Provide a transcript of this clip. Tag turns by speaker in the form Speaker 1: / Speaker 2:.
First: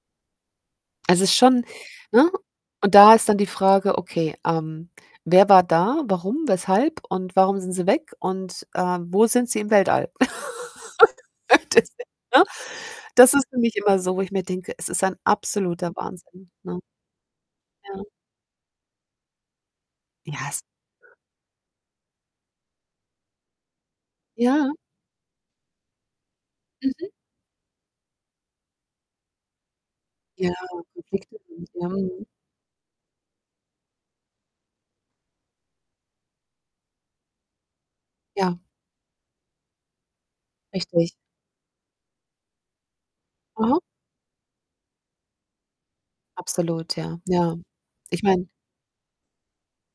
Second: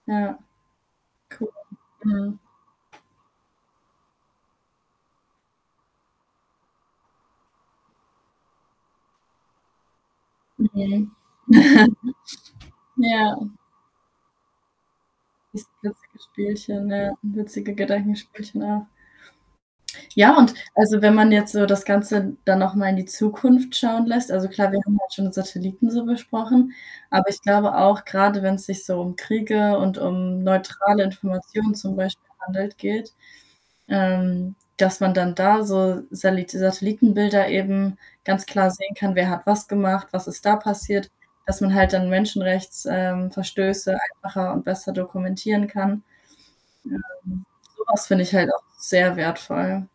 Speaker 1: Ja.
Speaker 2: Es ist
Speaker 1: Cool.
Speaker 2: schon ne,
Speaker 1: Mhm.
Speaker 2: und da ist dann die Frage: „Okay, ähm, wer war da? Warum? Weshalb? Und warum sind sie weg“, und, äh, „wo sind sie im Weltall?“
Speaker 1: Mhm.
Speaker 2: [unintelligible] Ne? Das
Speaker 1: Ja.
Speaker 2: ist für mich immer so, wo ich mir denke: „Es ist ein absoluter
Speaker 1: Erstklassige
Speaker 2: Wahnsinn, ne?“
Speaker 1: Spielchen, ja, witzige
Speaker 2: Ja.
Speaker 1: Gedankenspielchen auch. Ja,
Speaker 2: Ja,
Speaker 1: und
Speaker 2: es
Speaker 1: also, wenn man jetzt so das Ganze dann noch mal in die Zukunft schauen lässt, also
Speaker 2: Ja?
Speaker 1: klar, wir haben halt schon Satelliten so besprochen,
Speaker 2: Mhm.
Speaker 1: aber ich glaube auch, gerade wenn's sich so um Kriege und um
Speaker 2: Ja,
Speaker 1: neutrale
Speaker 2: Konflikte
Speaker 1: Informationen zum Beispiel
Speaker 2: [unintelligible]
Speaker 1: handelt geht, ähm, dass man dann da so Salit Satellitenbilder eben ganz
Speaker 2: Ja.
Speaker 1: klar sehen kann, wer hat was gemacht, was ist da passiert?
Speaker 2: Richtig.
Speaker 1: Dass man halt dann Menschenrechts ähm,
Speaker 2: Mhm.
Speaker 1: Verstöße einfacher und besser dokumentieren kann.
Speaker 2: Absolut, ja,
Speaker 1: Ähm,
Speaker 2: ja.
Speaker 1: sowas
Speaker 2: Ich
Speaker 1: finde ich
Speaker 2: meine
Speaker 1: halt auch sehr wertvoll.